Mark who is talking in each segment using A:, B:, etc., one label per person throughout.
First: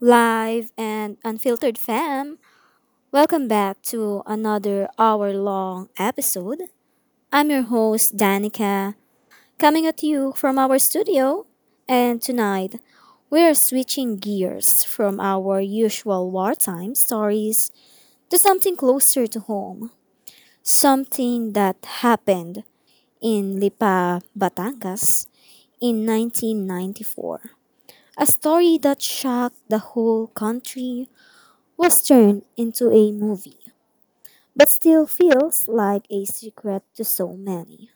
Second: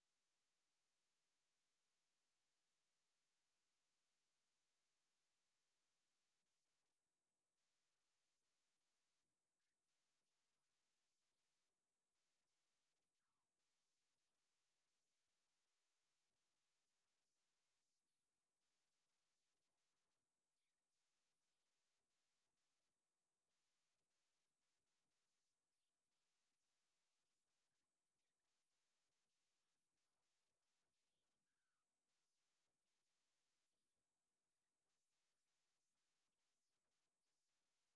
A: live and unfiltered fam. Welcome back to another hour long episode. I'm your host, Danica, coming at you from our studio. And tonight, we are switching gears from our usual wartime stories to something closer to home. Something that happened in Lipa, Batangas in 1994. A story that shocked the whole country was turned into a movie, but still feels like a secret to so many.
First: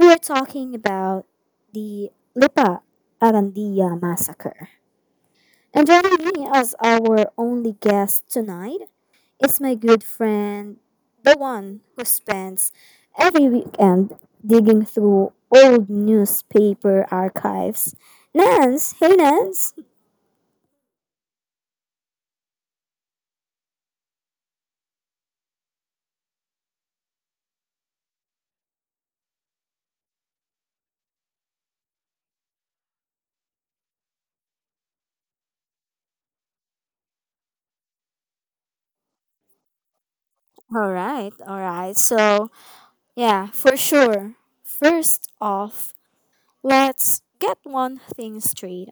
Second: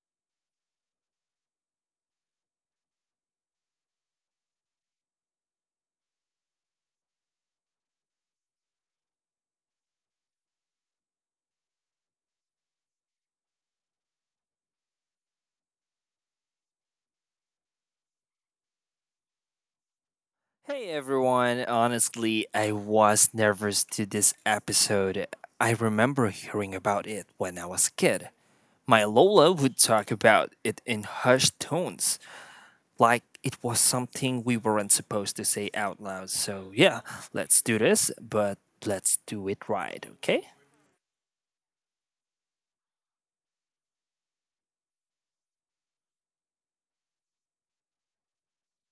A: We are talking about the Lipa Arandia massacre. And joining me as our only guest tonight is my good friend, the one who spends every weekend digging through old newspaper archives. Nance, hey Nance.
B: Hey everyone, honestly, I was nervous to this episode. I remember hearing about it when I was a kid. My Lola would talk about it in hushed tones, like it was something we weren't supposed to say out loud. So, yeah, let's do this, but let's do it right, okay?
A: All right, all right. So yeah, for sure. First off, let's get one thing straight.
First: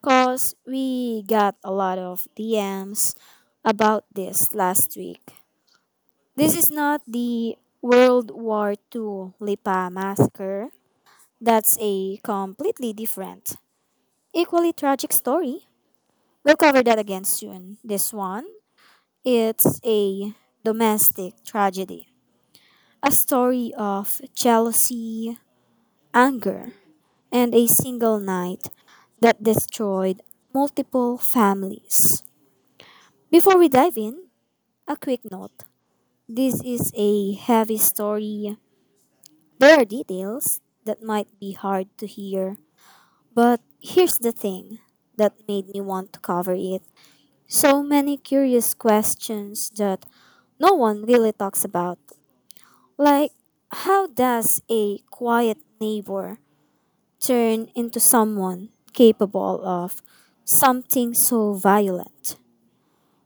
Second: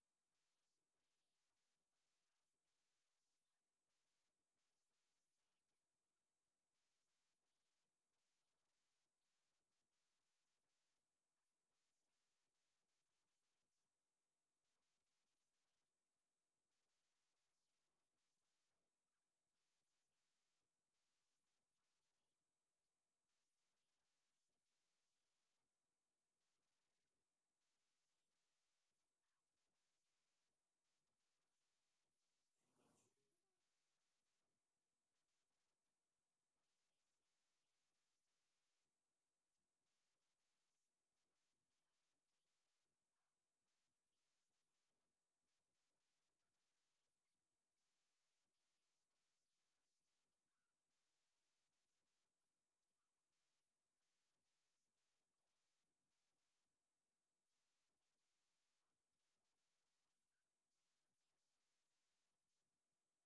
A: Because we got a lot of DMs about this last week. This is not the World War Two Lipa massacre. That's a completely different, equally tragic story. We'll cover that again soon. This one, it's a domestic tragedy, a story of jealousy, anger, and a single night that destroyed multiple families. Before we dive in, a quick note. This is a heavy story. There are details that might be hard to hear, but here's the thing that made me want to cover it. So many curious questions that no one really talks about. Like, how does a quiet neighbor turn into someone capable of something so violent?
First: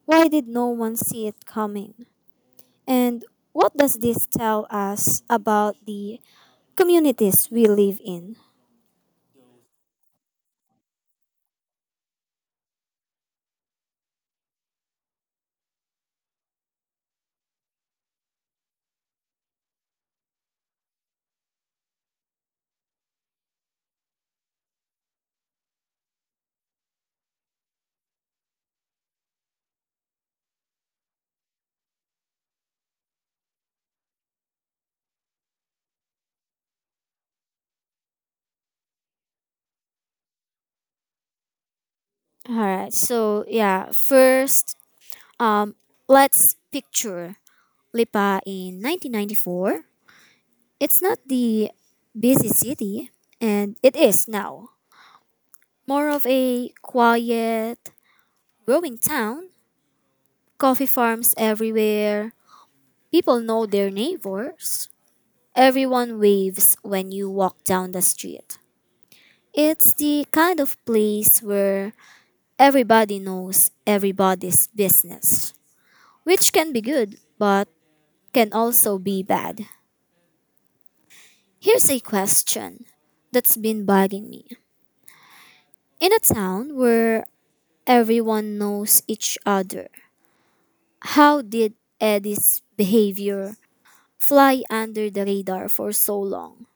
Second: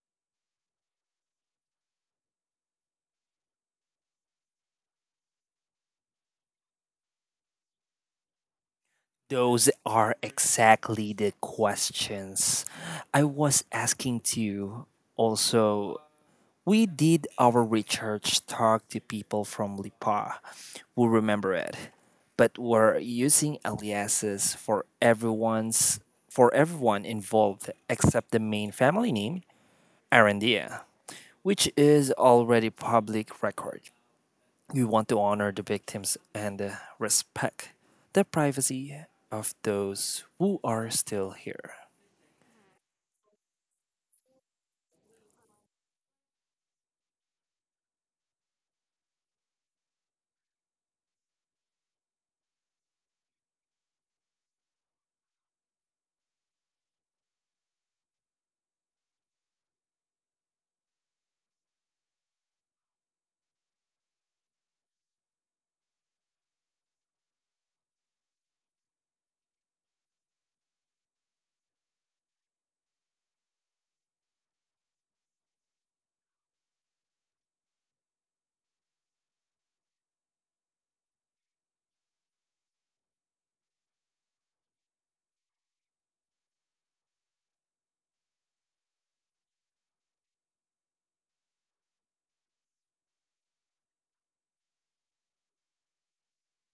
A: Why did no one see it coming? And what does this tell us about the communities we live in?
B: Those are exactly the questions I was asking to you. Also, we did our research, talked to people from Lipa who remember it, but we're using aliases for everyone's for everyone involved except the main family name, Arandia, which is already public record. We want to honor the victims and respect the privacy of those who are still here.
A: All right, so yeah, first, um, let's picture Lipa in 1994. It's not the busy city, and it is now. More of a quiet, growing town, coffee farms everywhere. People know their neighbors. Everyone waves when you walk down the street. It's the kind of place where everybody knows everybody's business, which can be good, but can also be bad. Here's a question that's been bugging me. In a town where everyone knows each other, how did Eddie's behavior fly under the radar for so long?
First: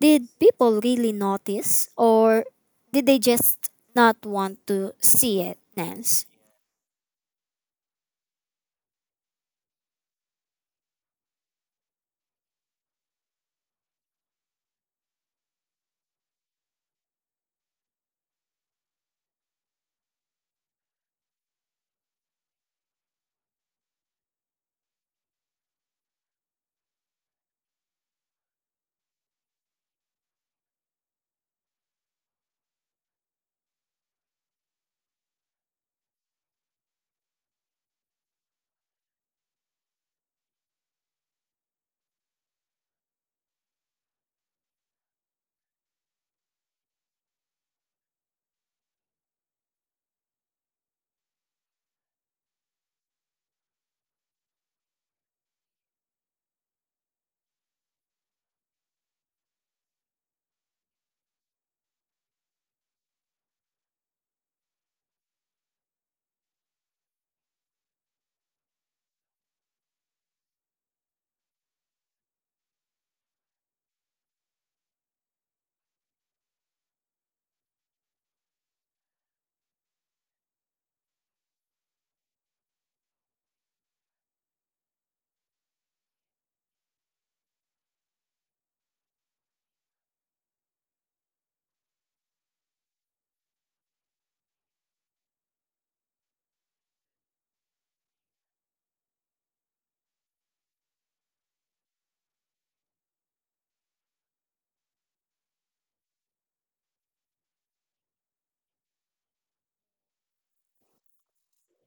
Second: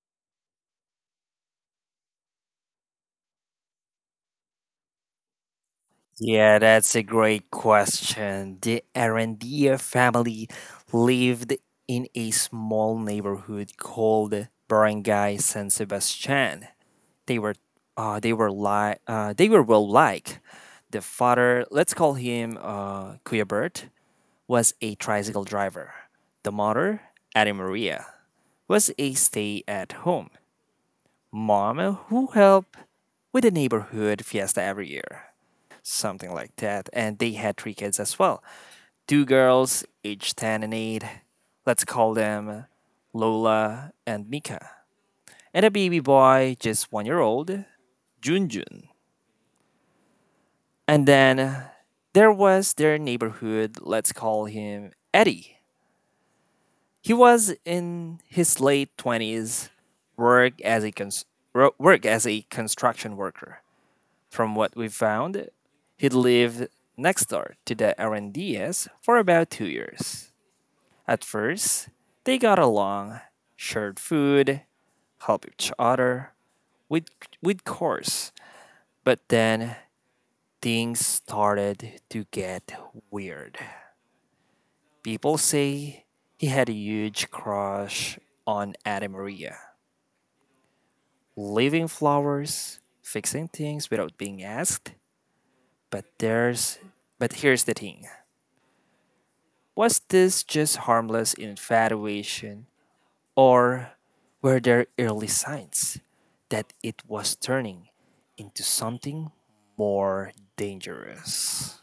A: Did people really notice or did they just not want to see it, Nance?
B: Yeah, that's a great question. The Arandia family lived in a small neighborhood called Barangay San Sebastian. They were they were li- they were well liked. The father, let's call him Kuya Bert, was a tricycle driver. The mother, Anna Maria, was a stay at home mom who help with the neighborhood fiesta every year, something like that. And they had 3 kids as well, two girls, age 10 and 8. Let's call them Lola and Mika, and a baby boy, just 1 year old, Junjun. And then there was their neighborhood, let's call him Eddie. He was in his late 20s, work as a cons- work as a construction worker. From what we found, he lived next door to the Arandias for about 2 years. At first, they got along, shared food, helped each other with, with chores. But then things started to get weird. People say he had a huge crush on Anna Maria, leaving flowers, fixing things without being asked. But there's but here's the thing. Was this just harmless infatuation, or were there early signs that it was turning into something more dangerous?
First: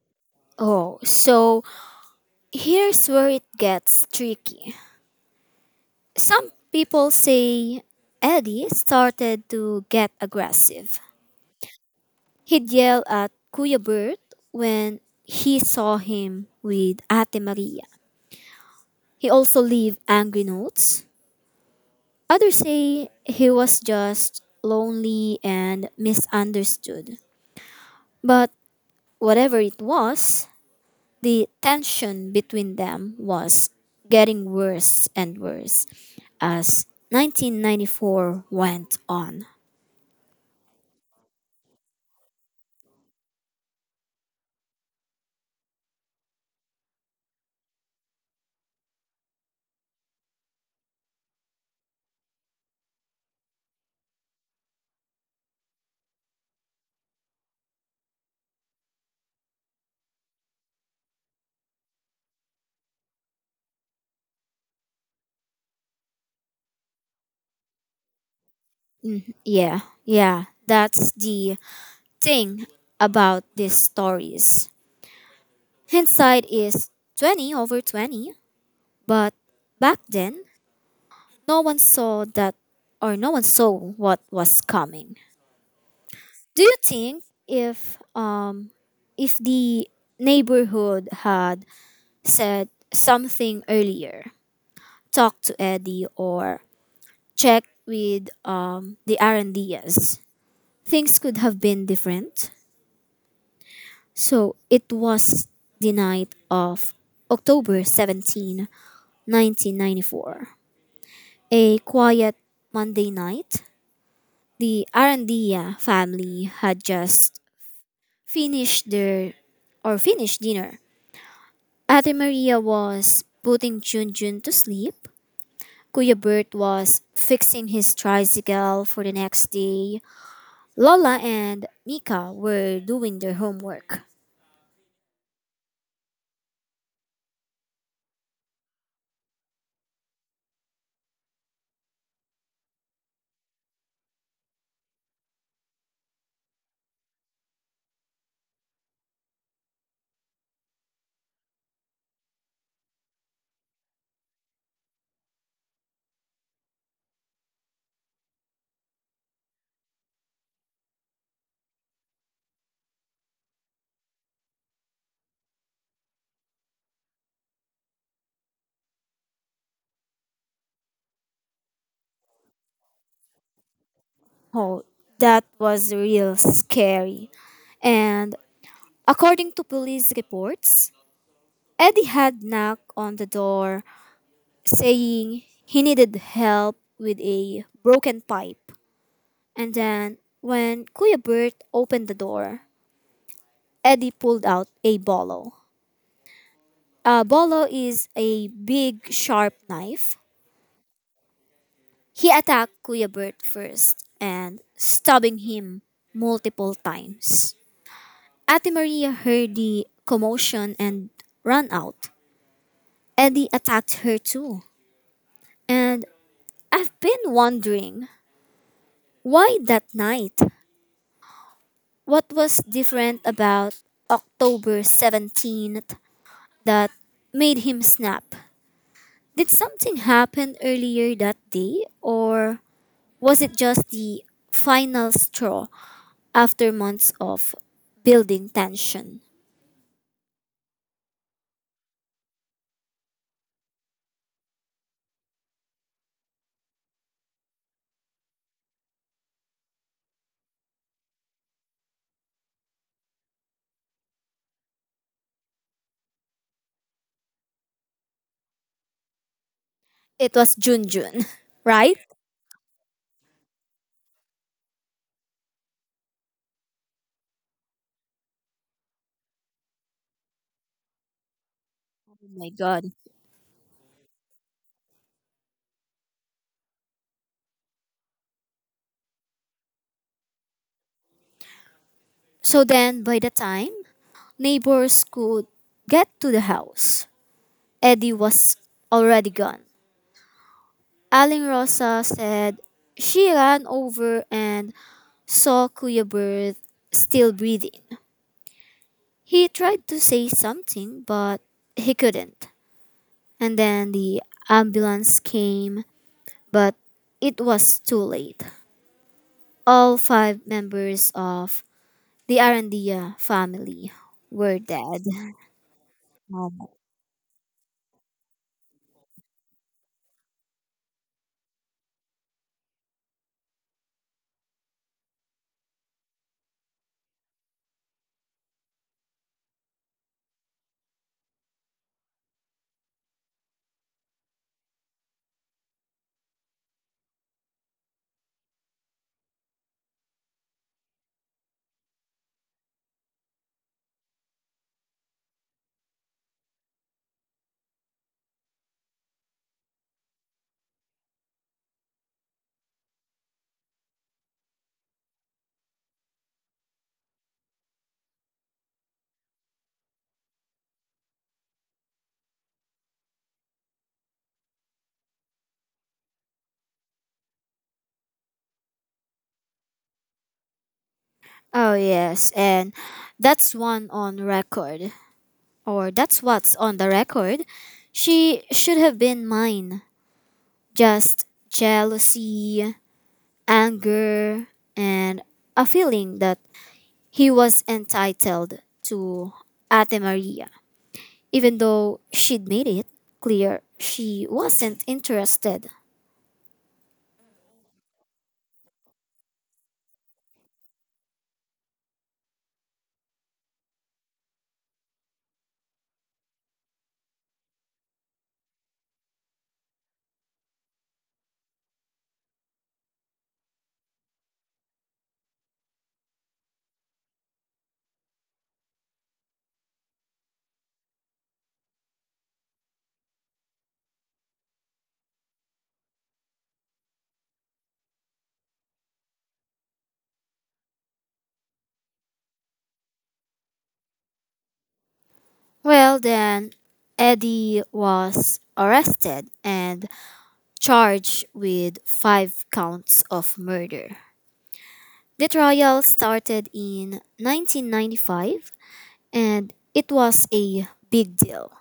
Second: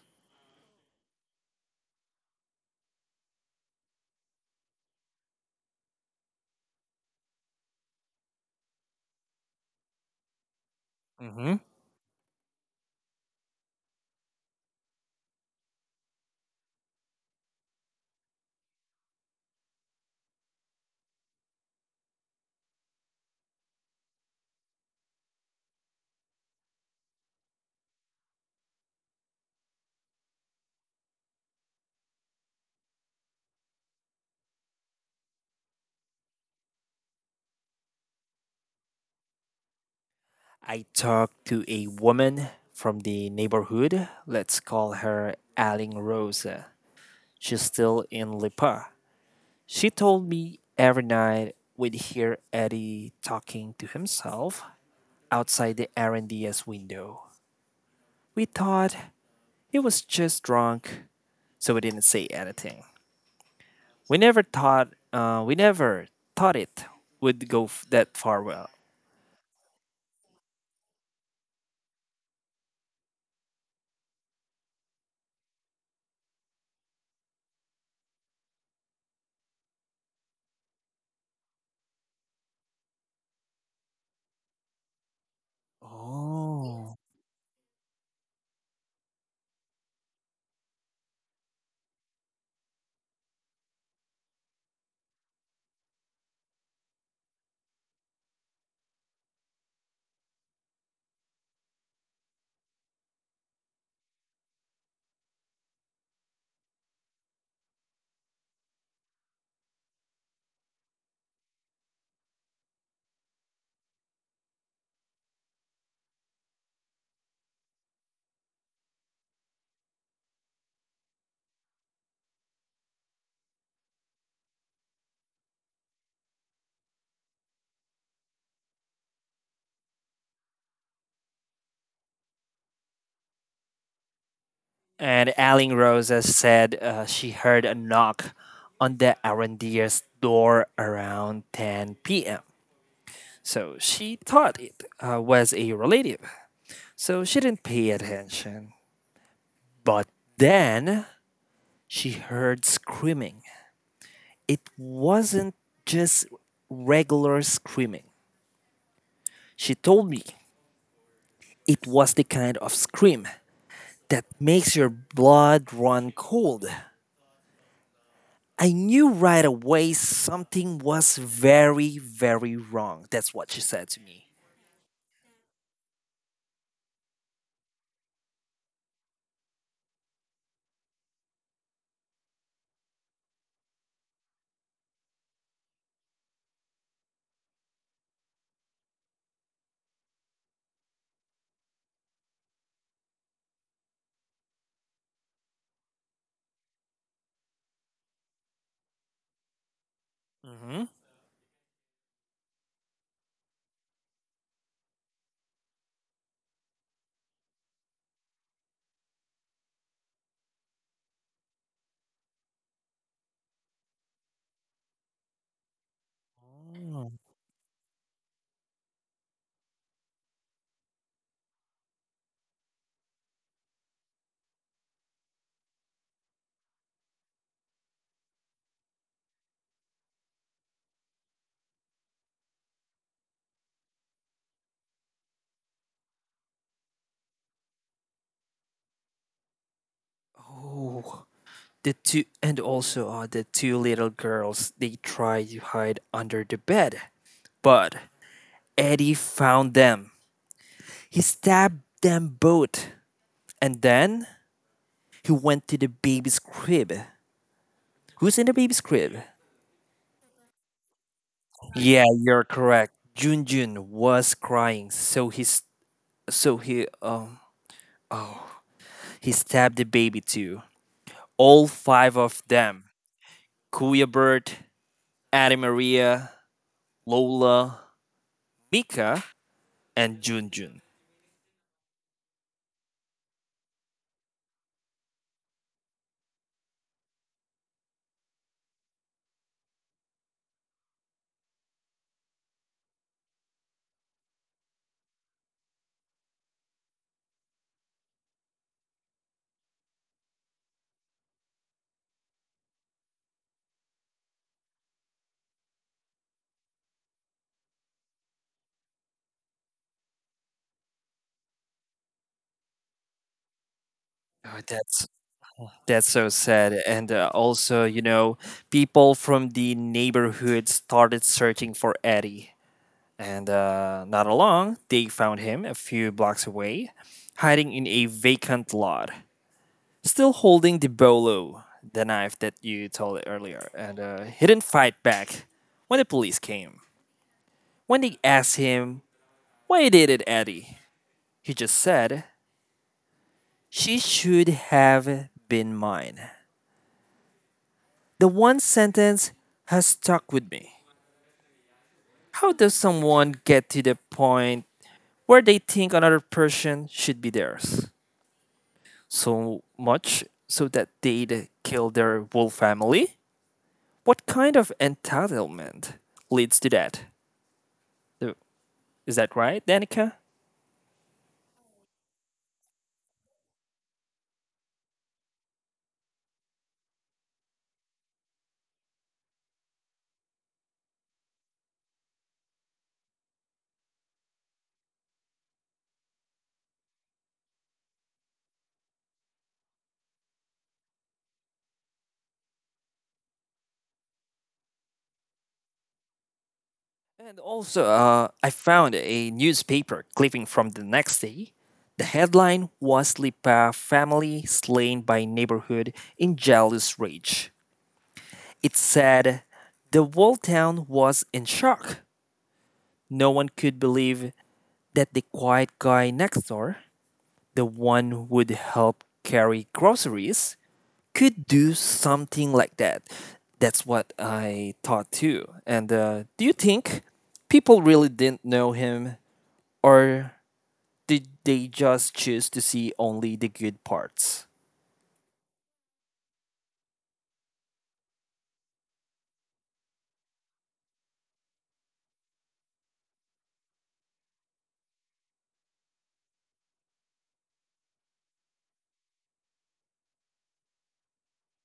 A: Oh, so here's where it gets tricky. Some people say Eddie started to get aggressive.
B: Hmm
A: He'd yell at Kuya Bert when he saw him with Ate Maria. He also leave angry notes. Others say he was just lonely and misunderstood. But whatever it was, the tension between them was getting worse and worse as 1994 went on.
B: I talked to a woman from the neighborhood. Let's call her Aling Rosa. She's still in Lipa. She told me every night we'd hear Eddie talking to himself outside the R&DS window. We thought he was just drunk, so we didn't say anything. We never thought it would that far well.
A: Yeah, yeah, that's the thing about these stories. Hindsight is 20 over 20, but back then, no one saw that or no one saw what was coming. Do you
B: Oh.
A: think if the neighborhood had said something earlier, talk to Eddie or check with the Arandias, things could have been different. So it was the night of October 17, 1994. A quiet Monday night. The Arandia family had just finished their or finished dinner. Ate Maria was putting Junjun to sleep. Kuya Bert was fixing his tricycle for the next day. Lola and Mika were doing their homework.
B: And Aling Rosa said she heard a knock on the Arendier's door around 10 p.m. So she thought it was a relative. So she didn't pay attention. But then she heard screaming. It wasn't just regular screaming. She told me it was the kind of scream that makes your blood run cold. I knew right away something was very, very wrong. That's what she said to me.
A: Oh, that was real scary. And according to police reports, Eddie had knocked on the door saying he needed help with a broken pipe. And then when Kuya Bert opened the door, Eddie pulled out a bolo. A bolo is a big sharp knife.
B: Hmm
A: He attacked Kuya Bert first and stabbing him multiple times. Ate Maria heard the commotion and ran out. Eddie attacked her too. And I've
B: Oh.
A: been wondering, why that night? What was different about October 17th that made him snap? Did something happen earlier that day or was it just the final straw after months of building tension.
B: Oh, the two little girls, they tried to hide under the bed, but Eddie found them. He stabbed them both, and then he went to the baby's crib. Who's in the baby's crib?
A: It was Junjun, right?
B: Yeah, you're correct. Junjun was crying, so he stabbed the baby too. All 5
A: Oh
B: of
A: my
B: them:
A: god.
B: Kuya Bird, Anna Maria, Lola, Mika, and Junjun.
A: So then, by the time neighbors could get to the house, Eddie was already gone. Aling Rosa said she ran over and saw Kuya Bert still breathing. He tried to say something, but he couldn't. And then the ambulance came, but it was too late. All five members of the Arandia family
B: Oh,
A: were dead.
B: that's so
A: Um,
B: sad. And also, you know, people from the neighborhood started searching for Eddie, and not long they found him a few blocks away, hiding in a vacant lot, still holding the bolo, the knife that you told earlier, and he didn't fight back when the police came. When they asked him, why did it, Eddie? He just said, she should have been mine. The one sentence has stuck with me. How does someone get to the point where they think another person should be theirs so much so that they'd kill their whole family? What kind of entitlement leads to that? Is that right, Danica?
A: Oh yes, and that's one on record, that's what's on the record. She should have been mine. Just jealousy, anger, and a feeling that he was entitled to Ate Maria, even though she'd made it clear she wasn't interested.
B: And also, I found a newspaper clipping from the next day. The headline was Lipa family slain by neighborhood in jealous rage. It said, the whole town was in shock. No one could believe that the quiet guy next door, the one who'd help carry groceries, could do something like that. That's what I thought too. And do you think people really didn't know him, or did they just choose to see only the good parts?
A: Well, then, Eddie was arrested and charged with five counts of murder. The trial started in 1995 and it was a big deal.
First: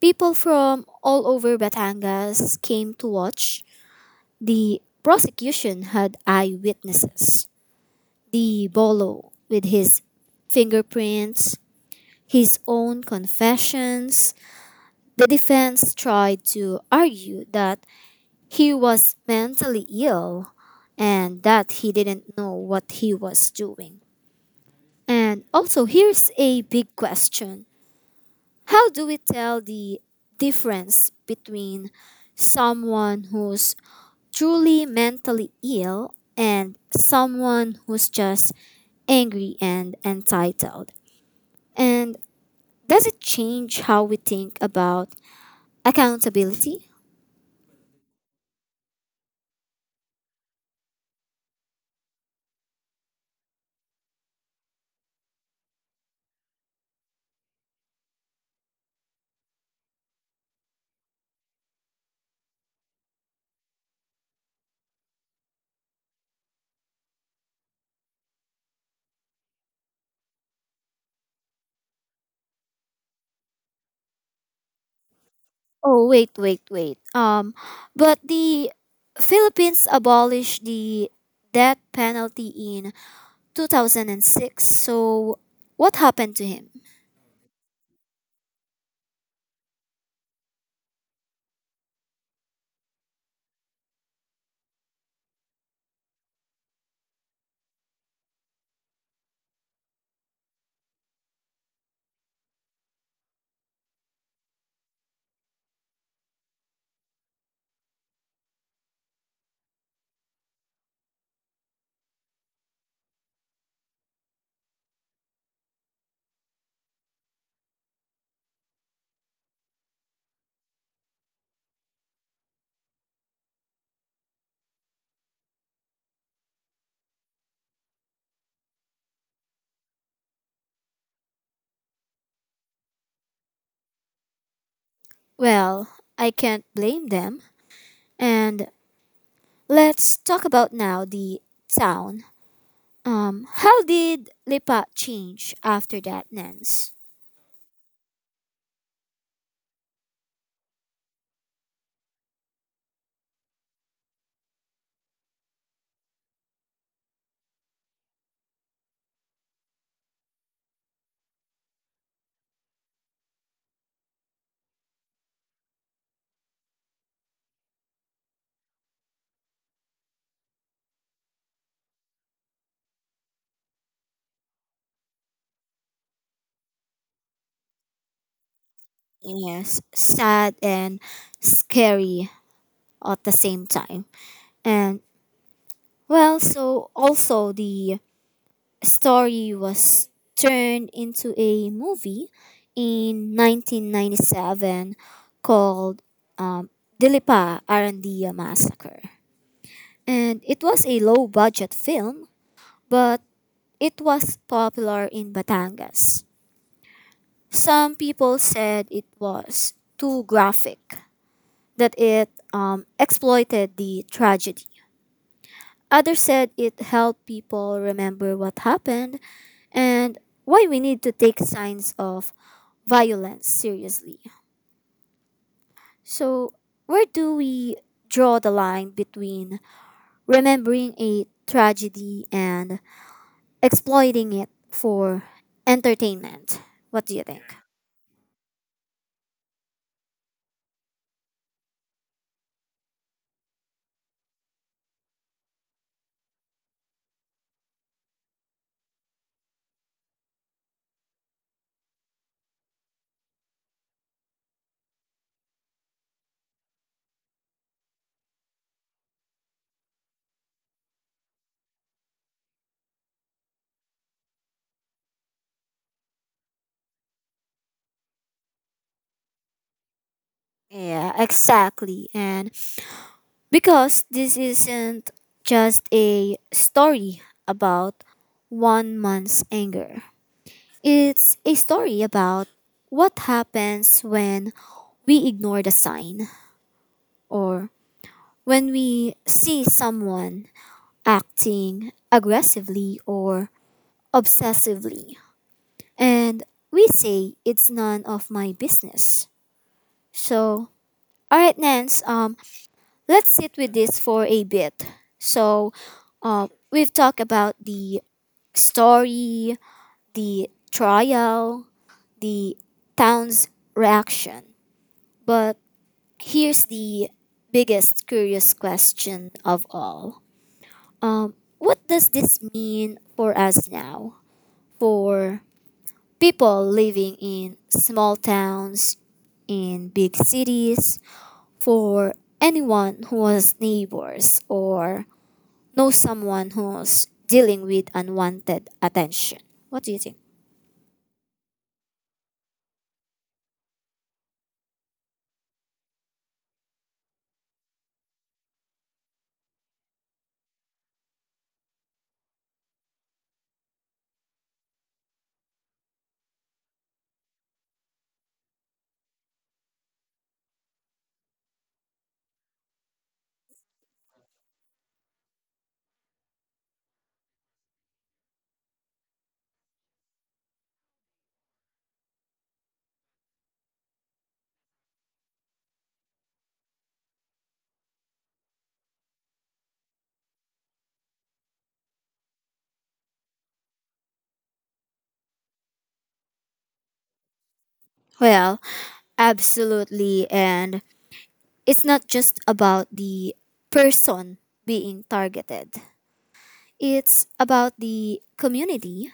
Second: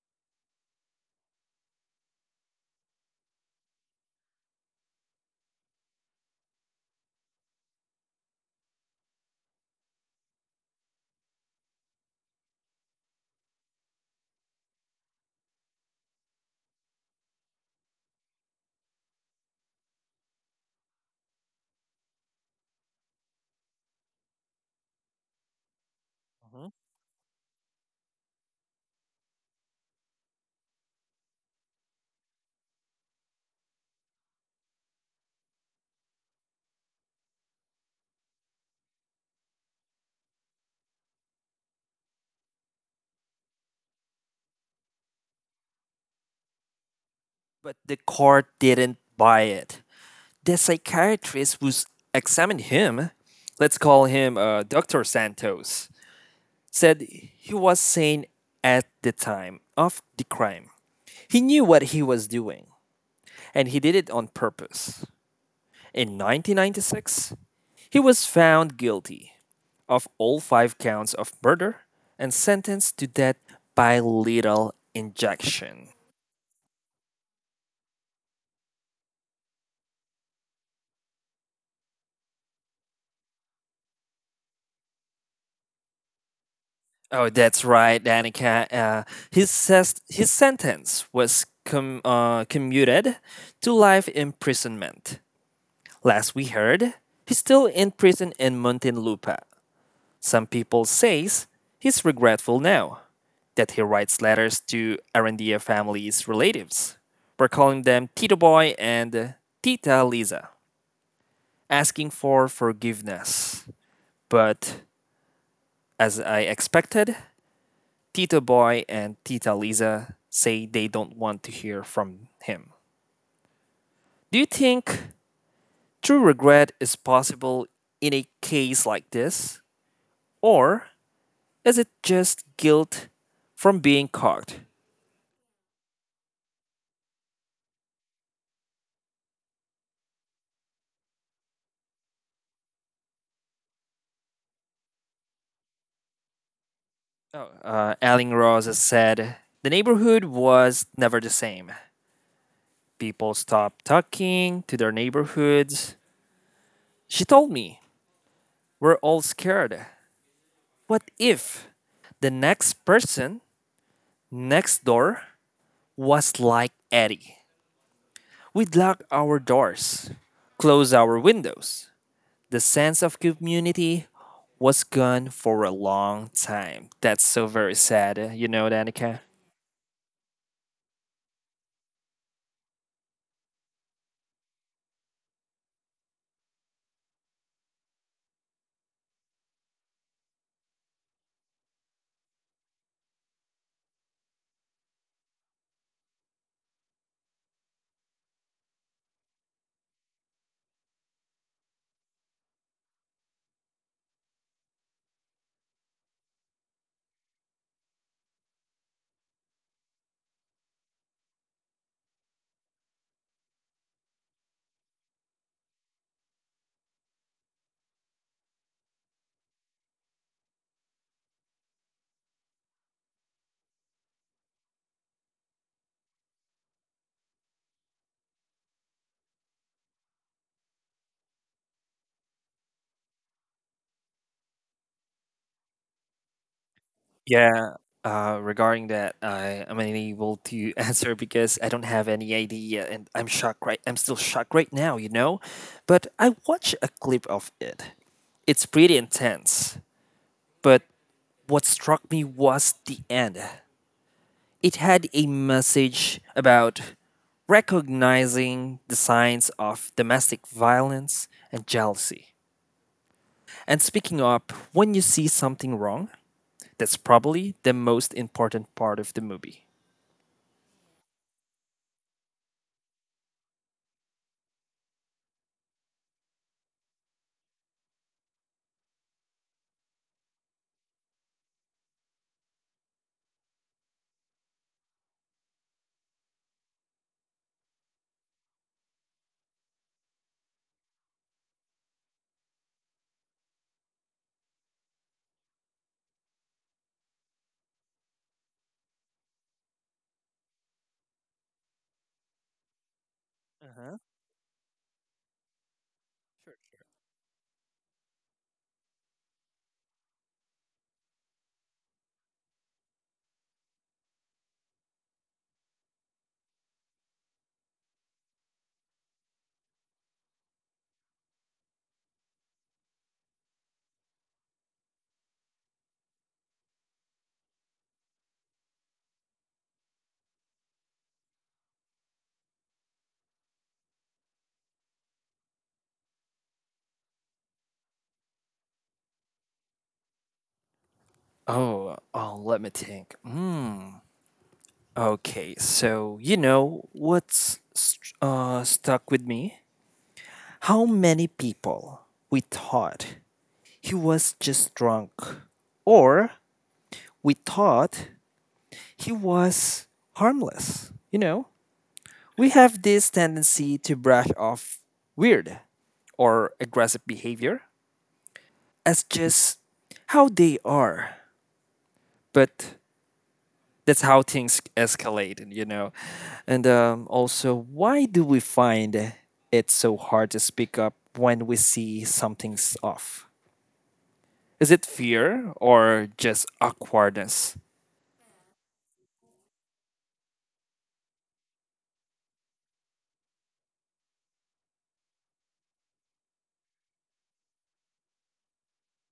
A: People from all over Batangas came to watch. The prosecution had eyewitnesses. The bolo with his fingerprints, his own confessions. The defense tried to argue that he was mentally ill and that he didn't know what he was doing. And also, here's a
B: Mhm.
A: big question. How do we tell the difference between someone who's truly mentally ill and someone who's just angry and entitled? And does it change how we think about accountability?
B: But the court didn't buy it. The psychiatrist who examined him, let's call him Dr. Santos, said he was sane at the time of the crime. He knew what he was doing, and he did it on purpose. In 1996, he was found guilty of all 5 counts of murder and sentenced to death by lethal injection.
A: Oh wait, wait, wait. But the Philippines abolished the death penalty in 2006. So what happened to him?
B: Oh, that's right, Danica. His sentence was commuted to life imprisonment. Last we heard, he's still in prison in Muntinlupa. Some people says he's regretful now that he writes letters to Arandia family's relatives. We're calling them Tito Boy and Tita Lisa, asking for forgiveness. But as I expected, Tito Boy and Tita Lisa say they don't want to hear from him. Do you think true regret is possible in a case like this? Or is it just guilt from being caught?
A: Well, I can't blame them. And let's talk about now the town. How did Lipa change after that, Nance?
B: Oh, Aling Ross has said the neighborhood was never the same. People stopped talking to their neighborhoods. She told me we're all scared. What if the next person next door was like Eddie? We'd lock our doors, close our windows. The sense of community was gone for a long time. That's so very sad. You know, Danica?
A: Yes, sad and scary at the same time. And well, so also the story was turned into a movie in 1997 called um, Dilipa Arandia Massacre. And it was a low budget film, but it was popular in Batangas. Some people said it was too graphic, that it exploited the tragedy. Others said it helped people remember what happened and why we need to take signs of violence seriously. So, where do we draw the line between remembering a tragedy and exploiting it for entertainment? What do you think?
B: Yeah. Regarding that, I am unable to answer because I don't have any idea, and I'm shocked. Right, I'm still shocked right now. You know, but I watched a clip of it. It's pretty intense. But what struck me was the end. It had a message about recognizing the signs of domestic violence and jealousy and speaking up when you see something wrong. That's probably the most important part of the movie.
A: Yeah, exactly. And because this isn't just a story about one man's anger, it's a story about what happens when we ignore the sign or when we see someone acting aggressively or obsessively. And we say it's none of my business. So, all right, Nance, let's sit with
B: Uh-huh.
A: this for a bit. So, we've talked about the story, the trial, the town's reaction. But here's the biggest curious question of all. What does this mean for us now? For people living in small towns, in big cities, for anyone who has neighbors or knows someone who's dealing with unwanted attention. What do you think?
B: Oh, Let me think. Hmm. Okay, so you know what's st- stuck with me? How many people, we thought he was just drunk, or we thought he was harmless? You know, we have this tendency to brush off weird or aggressive behavior as just how they are, but that's how things escalate, you know. And also, why do we find it so hard to speak up when we see something's off? Is it fear or just awkwardness?
A: Well, absolutely. And it's not just about the person being targeted, it's about the community.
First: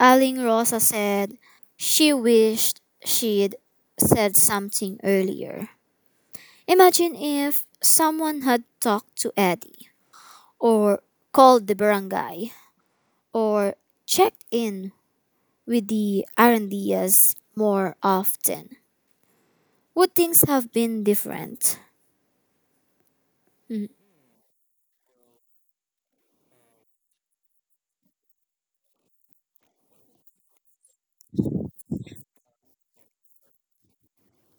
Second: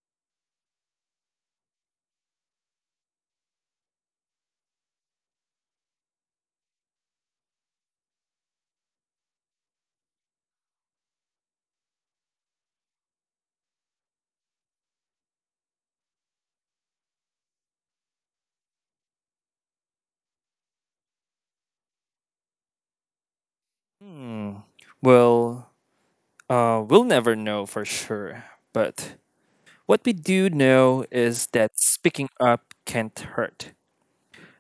A: Aling Rosa said she wished she'd said something earlier. Imagine if someone had talked to Eddie, or called the barangay, or checked in with the Arandias more often. Would things have been different? Mm.
B: Hmm. Well, we'll never know for sure. But what we do know is that speaking up can't hurt.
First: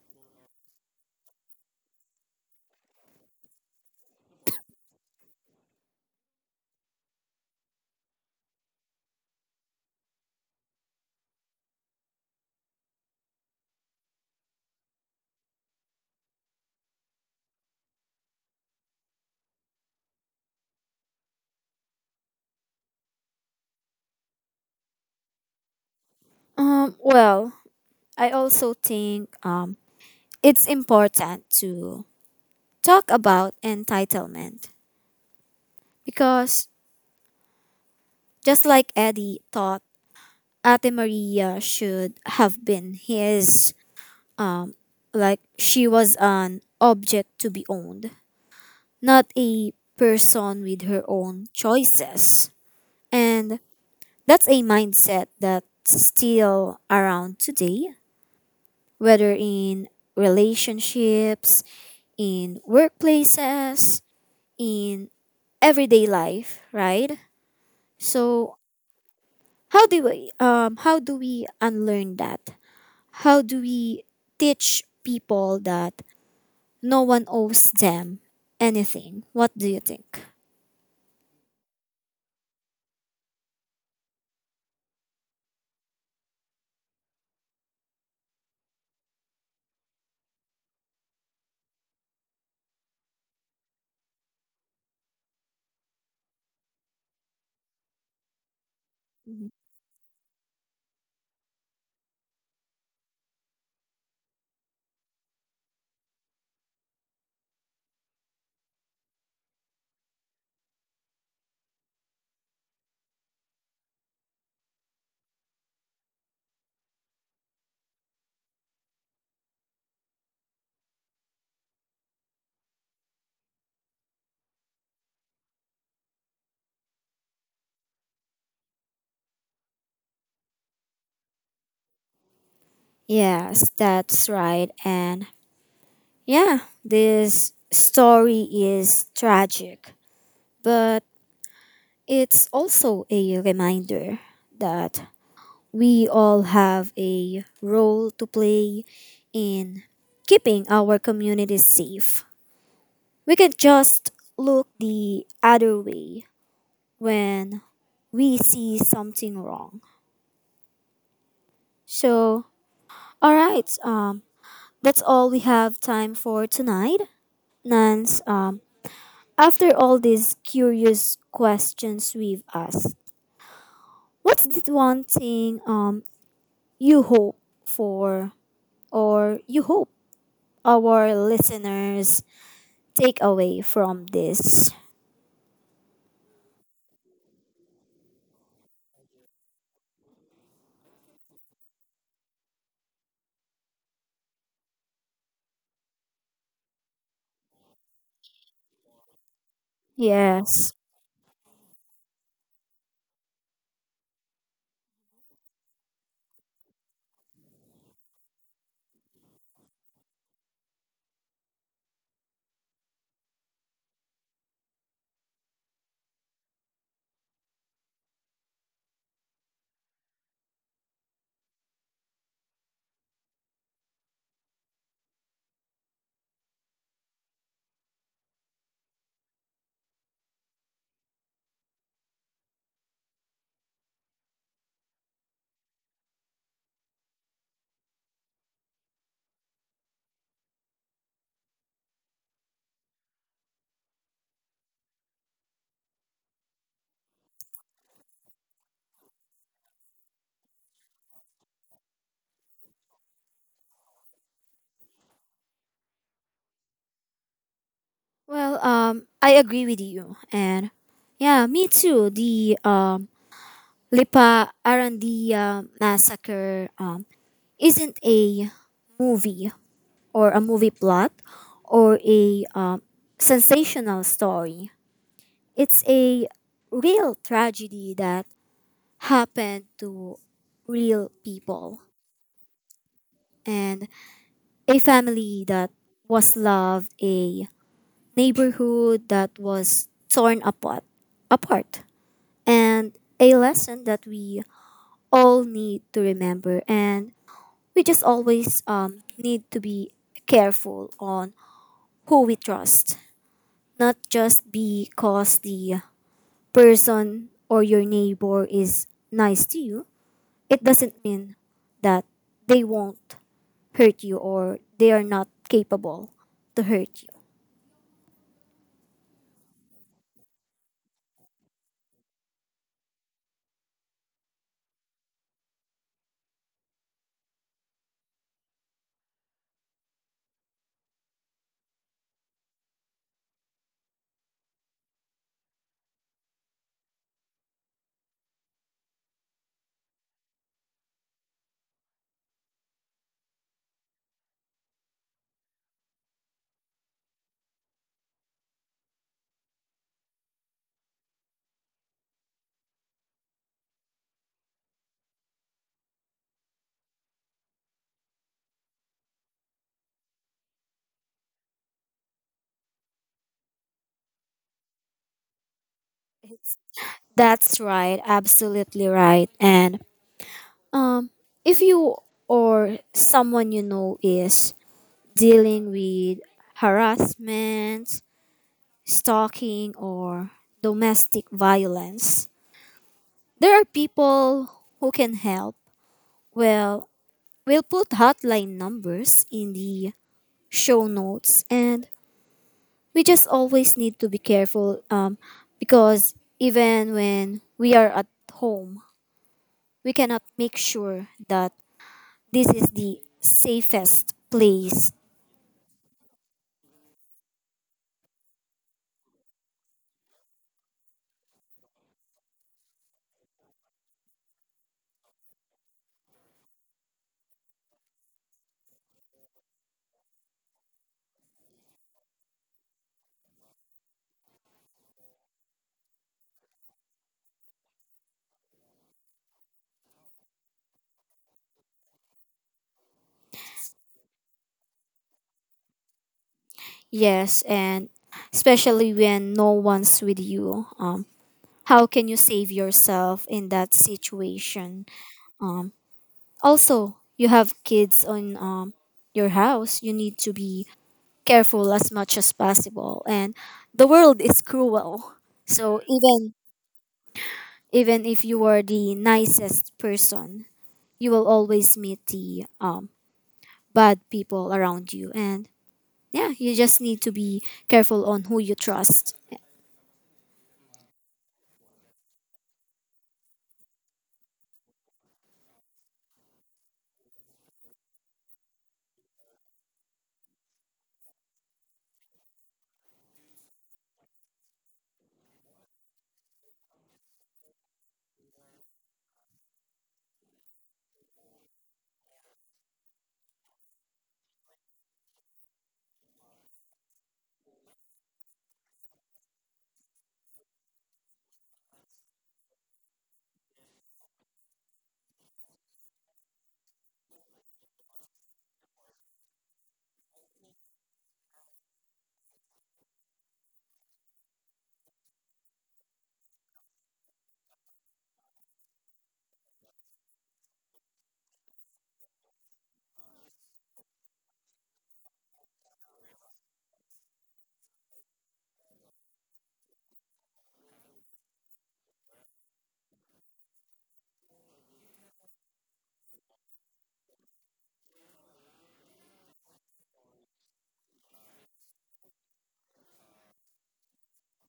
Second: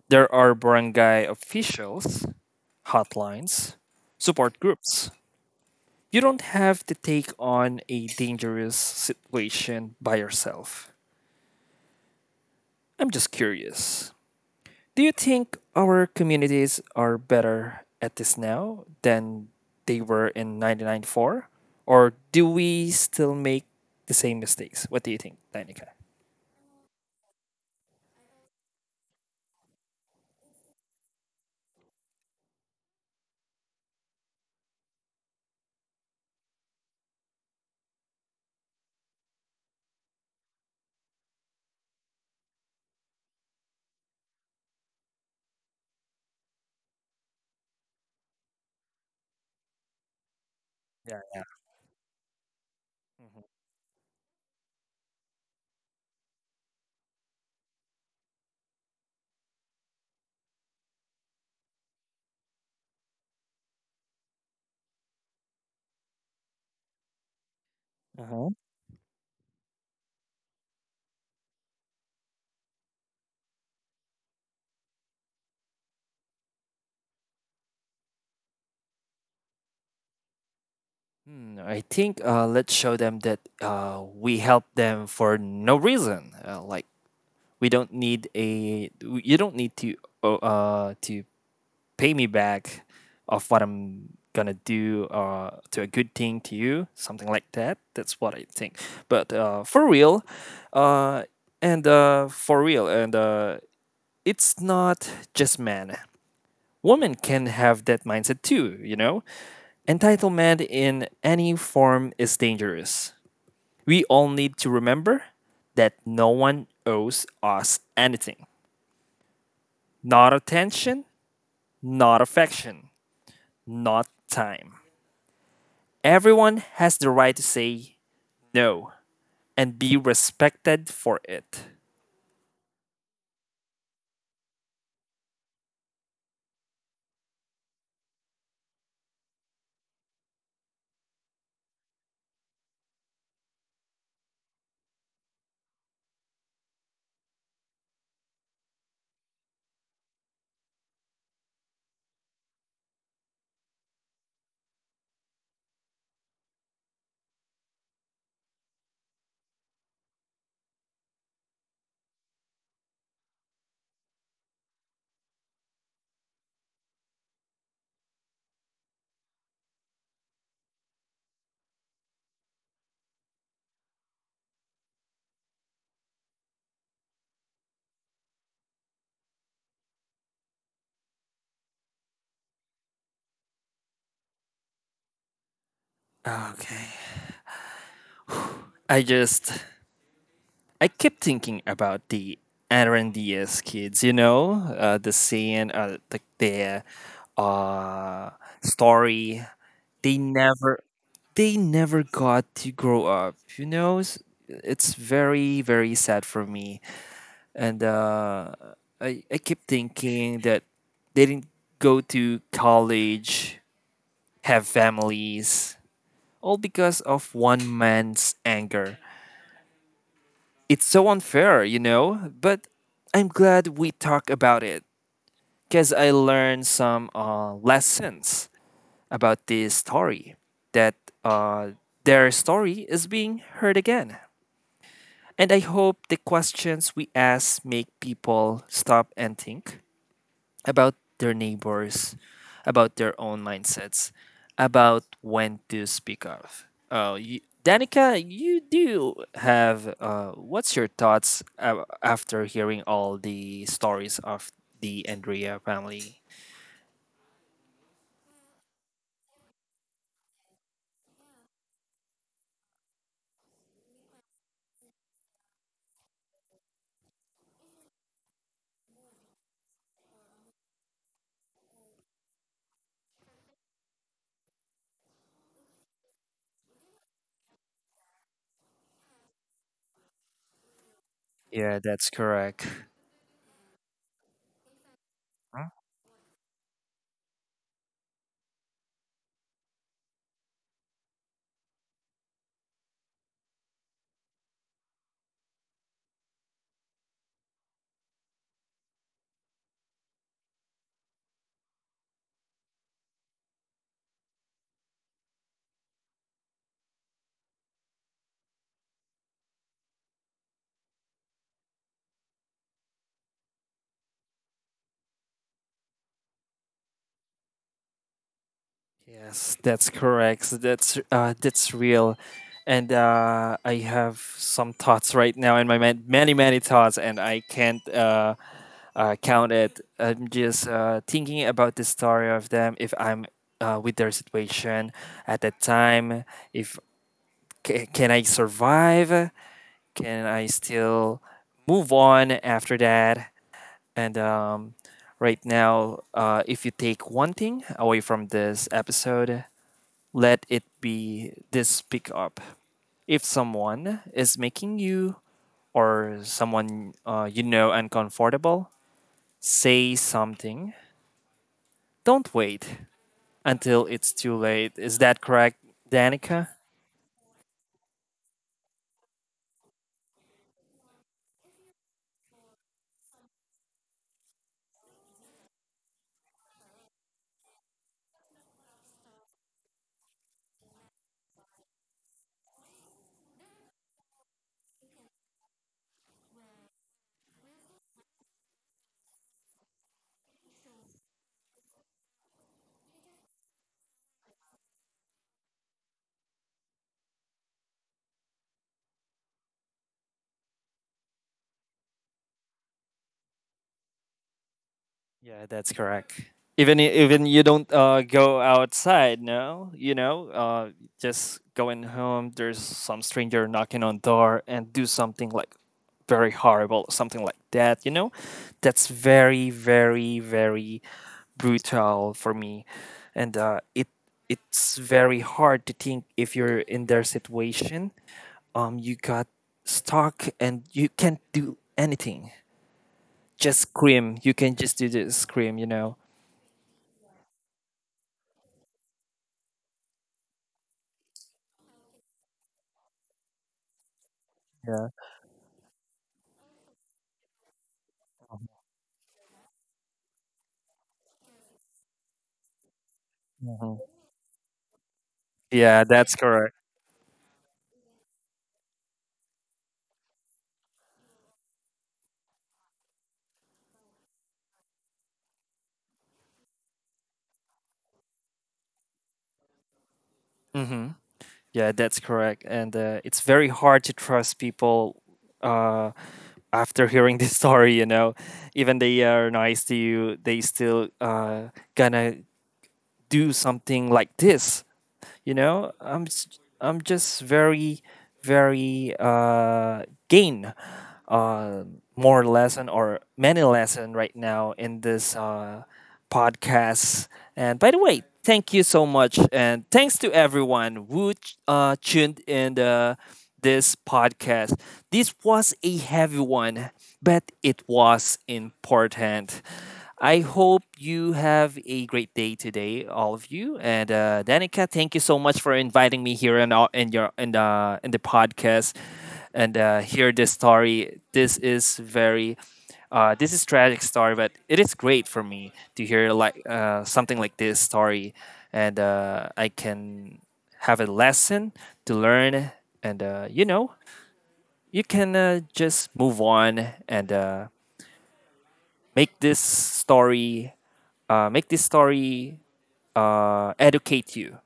B: There are barangay officials, hotlines, support groups. You don't have to take on a dangerous situation by yourself. I'm just curious. Do you think our communities are better at this now than they were in 1994? Or do we still make the same mistakes? What do you think, Danica?
A: Well, I also think it's important to talk about entitlement. Because just like Eddie thought Ate Maria should have been his, um, like she was an object to be owned, not a person with her
B: Yeah.
A: own choices.
B: Mhm.
A: And that's a mindset that's still around today, whether in relationships, in workplaces, in everyday life, right?
B: Uh-huh.
A: So how do we unlearn that? How do we teach people that no one owes them anything? What do you think?
B: Hmm, I think let's show them that we help them for no reason. Like we don't need you don't need to pay me back of what I'm gonna do to a good thing to you, something like that. That's what I think. But
A: Mhm.
B: for real, uh, and for real, and it's not just men. Women can have that mindset too, you know? Entitlement in any form is dangerous. We all need to remember that no one owes us anything. Not attention, not affection, not time. Everyone has the right to say no and be respected for it.
A: Yes, that's right. And yeah, this story is tragic, but it's also a reminder that we all have a role to play in keeping our communities safe. We can just look the other way when we see something wrong. So, all right, that's all we have time for tonight. Nance, after all these curious questions we've asked, what's the one thing you hope for or you hope our listeners take away from this?
B: Okay. I just I keep thinking about the Aaron Diaz kids, you know, the uh, story. They
A: Yes.
B: never, they never got to grow up, you know. It's very, very sad for me. And I keep thinking that they didn't go to college, have families, all because of one man's anger. It's so unfair, you know. But I'm glad we talk about it, because I learned some lessons about this story, that uh, their story is being heard again. And I hope the questions we ask make people stop and think about their neighbors, about their own mindsets, about when to speak up. Oh, you, Danica, you do have. What's your thoughts after hearing all the stories of the Andrea family?
A: Well, I agree with you, and yeah, me too. The Lipa Arandia massacre isn't a movie or a movie plot or a sensational story. It's a real tragedy that happened to real people
B: Yeah, that's correct.
A: and a family that was loved, a neighborhood that was torn apart. Apart and a lesson that we all need to remember and we just always need to be careful on who we trust. Not just because the person or your neighbor is nice to you it doesn't mean that they won't hurt you or they are not capable to hurt you.
B: Yes, that's correct. So that's real, and I have some thoughts right now in my mind, many many thoughts, and I can't count it. I'm just thinking about the story of them. If I'm with their situation at that time, if can I survive? Can I still move on after that? And right now, if you take one thing away from this episode, let it be this pickup. If someone is making you or someone you know uncomfortable, say something. Don't wait until it's too late. Is that correct, Danica?
A: It's- that's right, absolutely right. And um if you or someone you know is dealing with harassment, stalking, or domestic violence. There are people who can help. Well, we'll put hotline numbers in the show notes, and we just always need to be careful because even when we are at home, we cannot make sure that this is the safest place.
B: Yeah, that's correct. Even even you don't go outside, no, you know, just going home. There's some stranger knocking on door and do something like, very horrible or something like that, you know. That's very, very, very brutal for me. And it's very hard to think if you're in their situation. Um, you got stuck and you can't do anything. Just scream, you can just do the scream, you know.
A: Yes, and especially when no one's with you. How can you save yourself in that situation?
B: Yeah.
A: Um, also, you have kids on your house. You need to be careful as much as possible. And
B: Mhm.
A: the world is cruel. So
B: Yeah, that's
A: even
B: correct.
A: even if you are the nicest person, you will always meet the bad people around you. And yeah, you just need to be careful on who you trust.
B: Hmm Yeah, that's correct. And it's very hard to trust people uh, after hearing this story, you know. Even they are nice to you, they still gonna do something like this. You know, I'm just very, very gain uh more lesson or many lesson right now in this podcast. And by the way, thank you so much and thanks to everyone who tuned in the this podcast. This was a heavy one, but it was important. I hope you have a great day today, all of you. And Danica, thank you so much for inviting me here in the in the podcast and hear this story. This is very this is tragic story, but it is great for me to hear like something like this story, and I can have a lesson to learn, and you know you can just move on and make this story make this story educate you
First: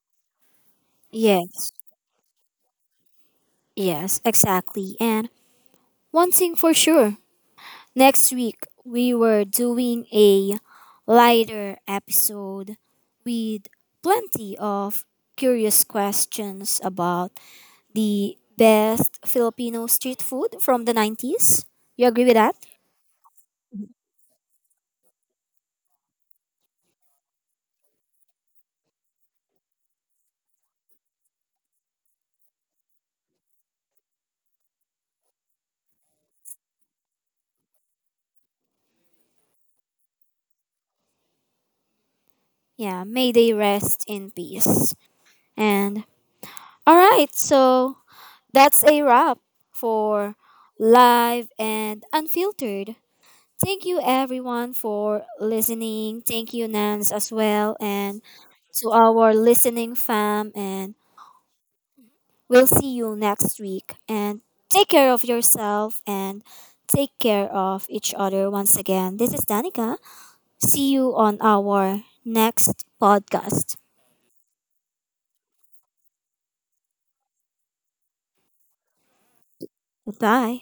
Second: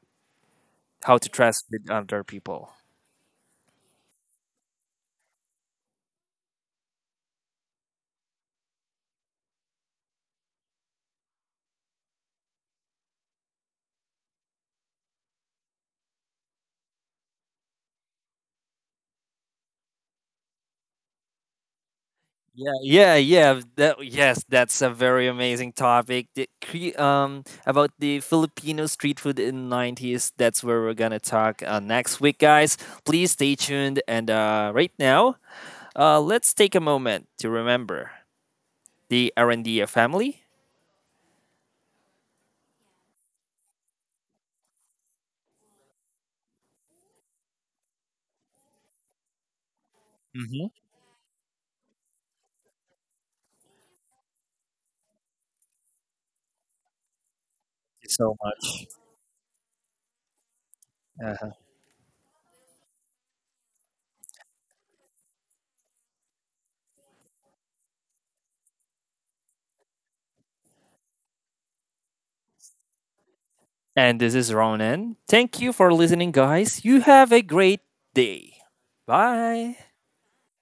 B: how to
A: Yeah.
B: trust with other people.
A: Yes, exactly. And one thing for sure, next week we were doing a lighter episode with plenty of curious questions about the best Filipino street food from the 90s. You agree with that?
B: Yeah. Yes, that's a very amazing topic. About the Filipino street food in the 90s. That's where we're gonna talk next week, guys. Please stay tuned. And right now, let's take a moment to remember the Arandia family.
A: Yeah, may they rest in peace. And all right, so that's a wrap for
B: Mm-hmm.
A: live and unfiltered. Thank you everyone for listening. Thank you Nance as well
B: Thank you
A: and
B: so much.
A: to our listening fam and
B: Uh,
A: we'll see you next week and take care of yourself and take care of each other. Once again, this is Danica. See you on our next podcast.
B: And this is Ronan. Thank you for listening, guys. You have a great day. Bye.
A: Goodbye.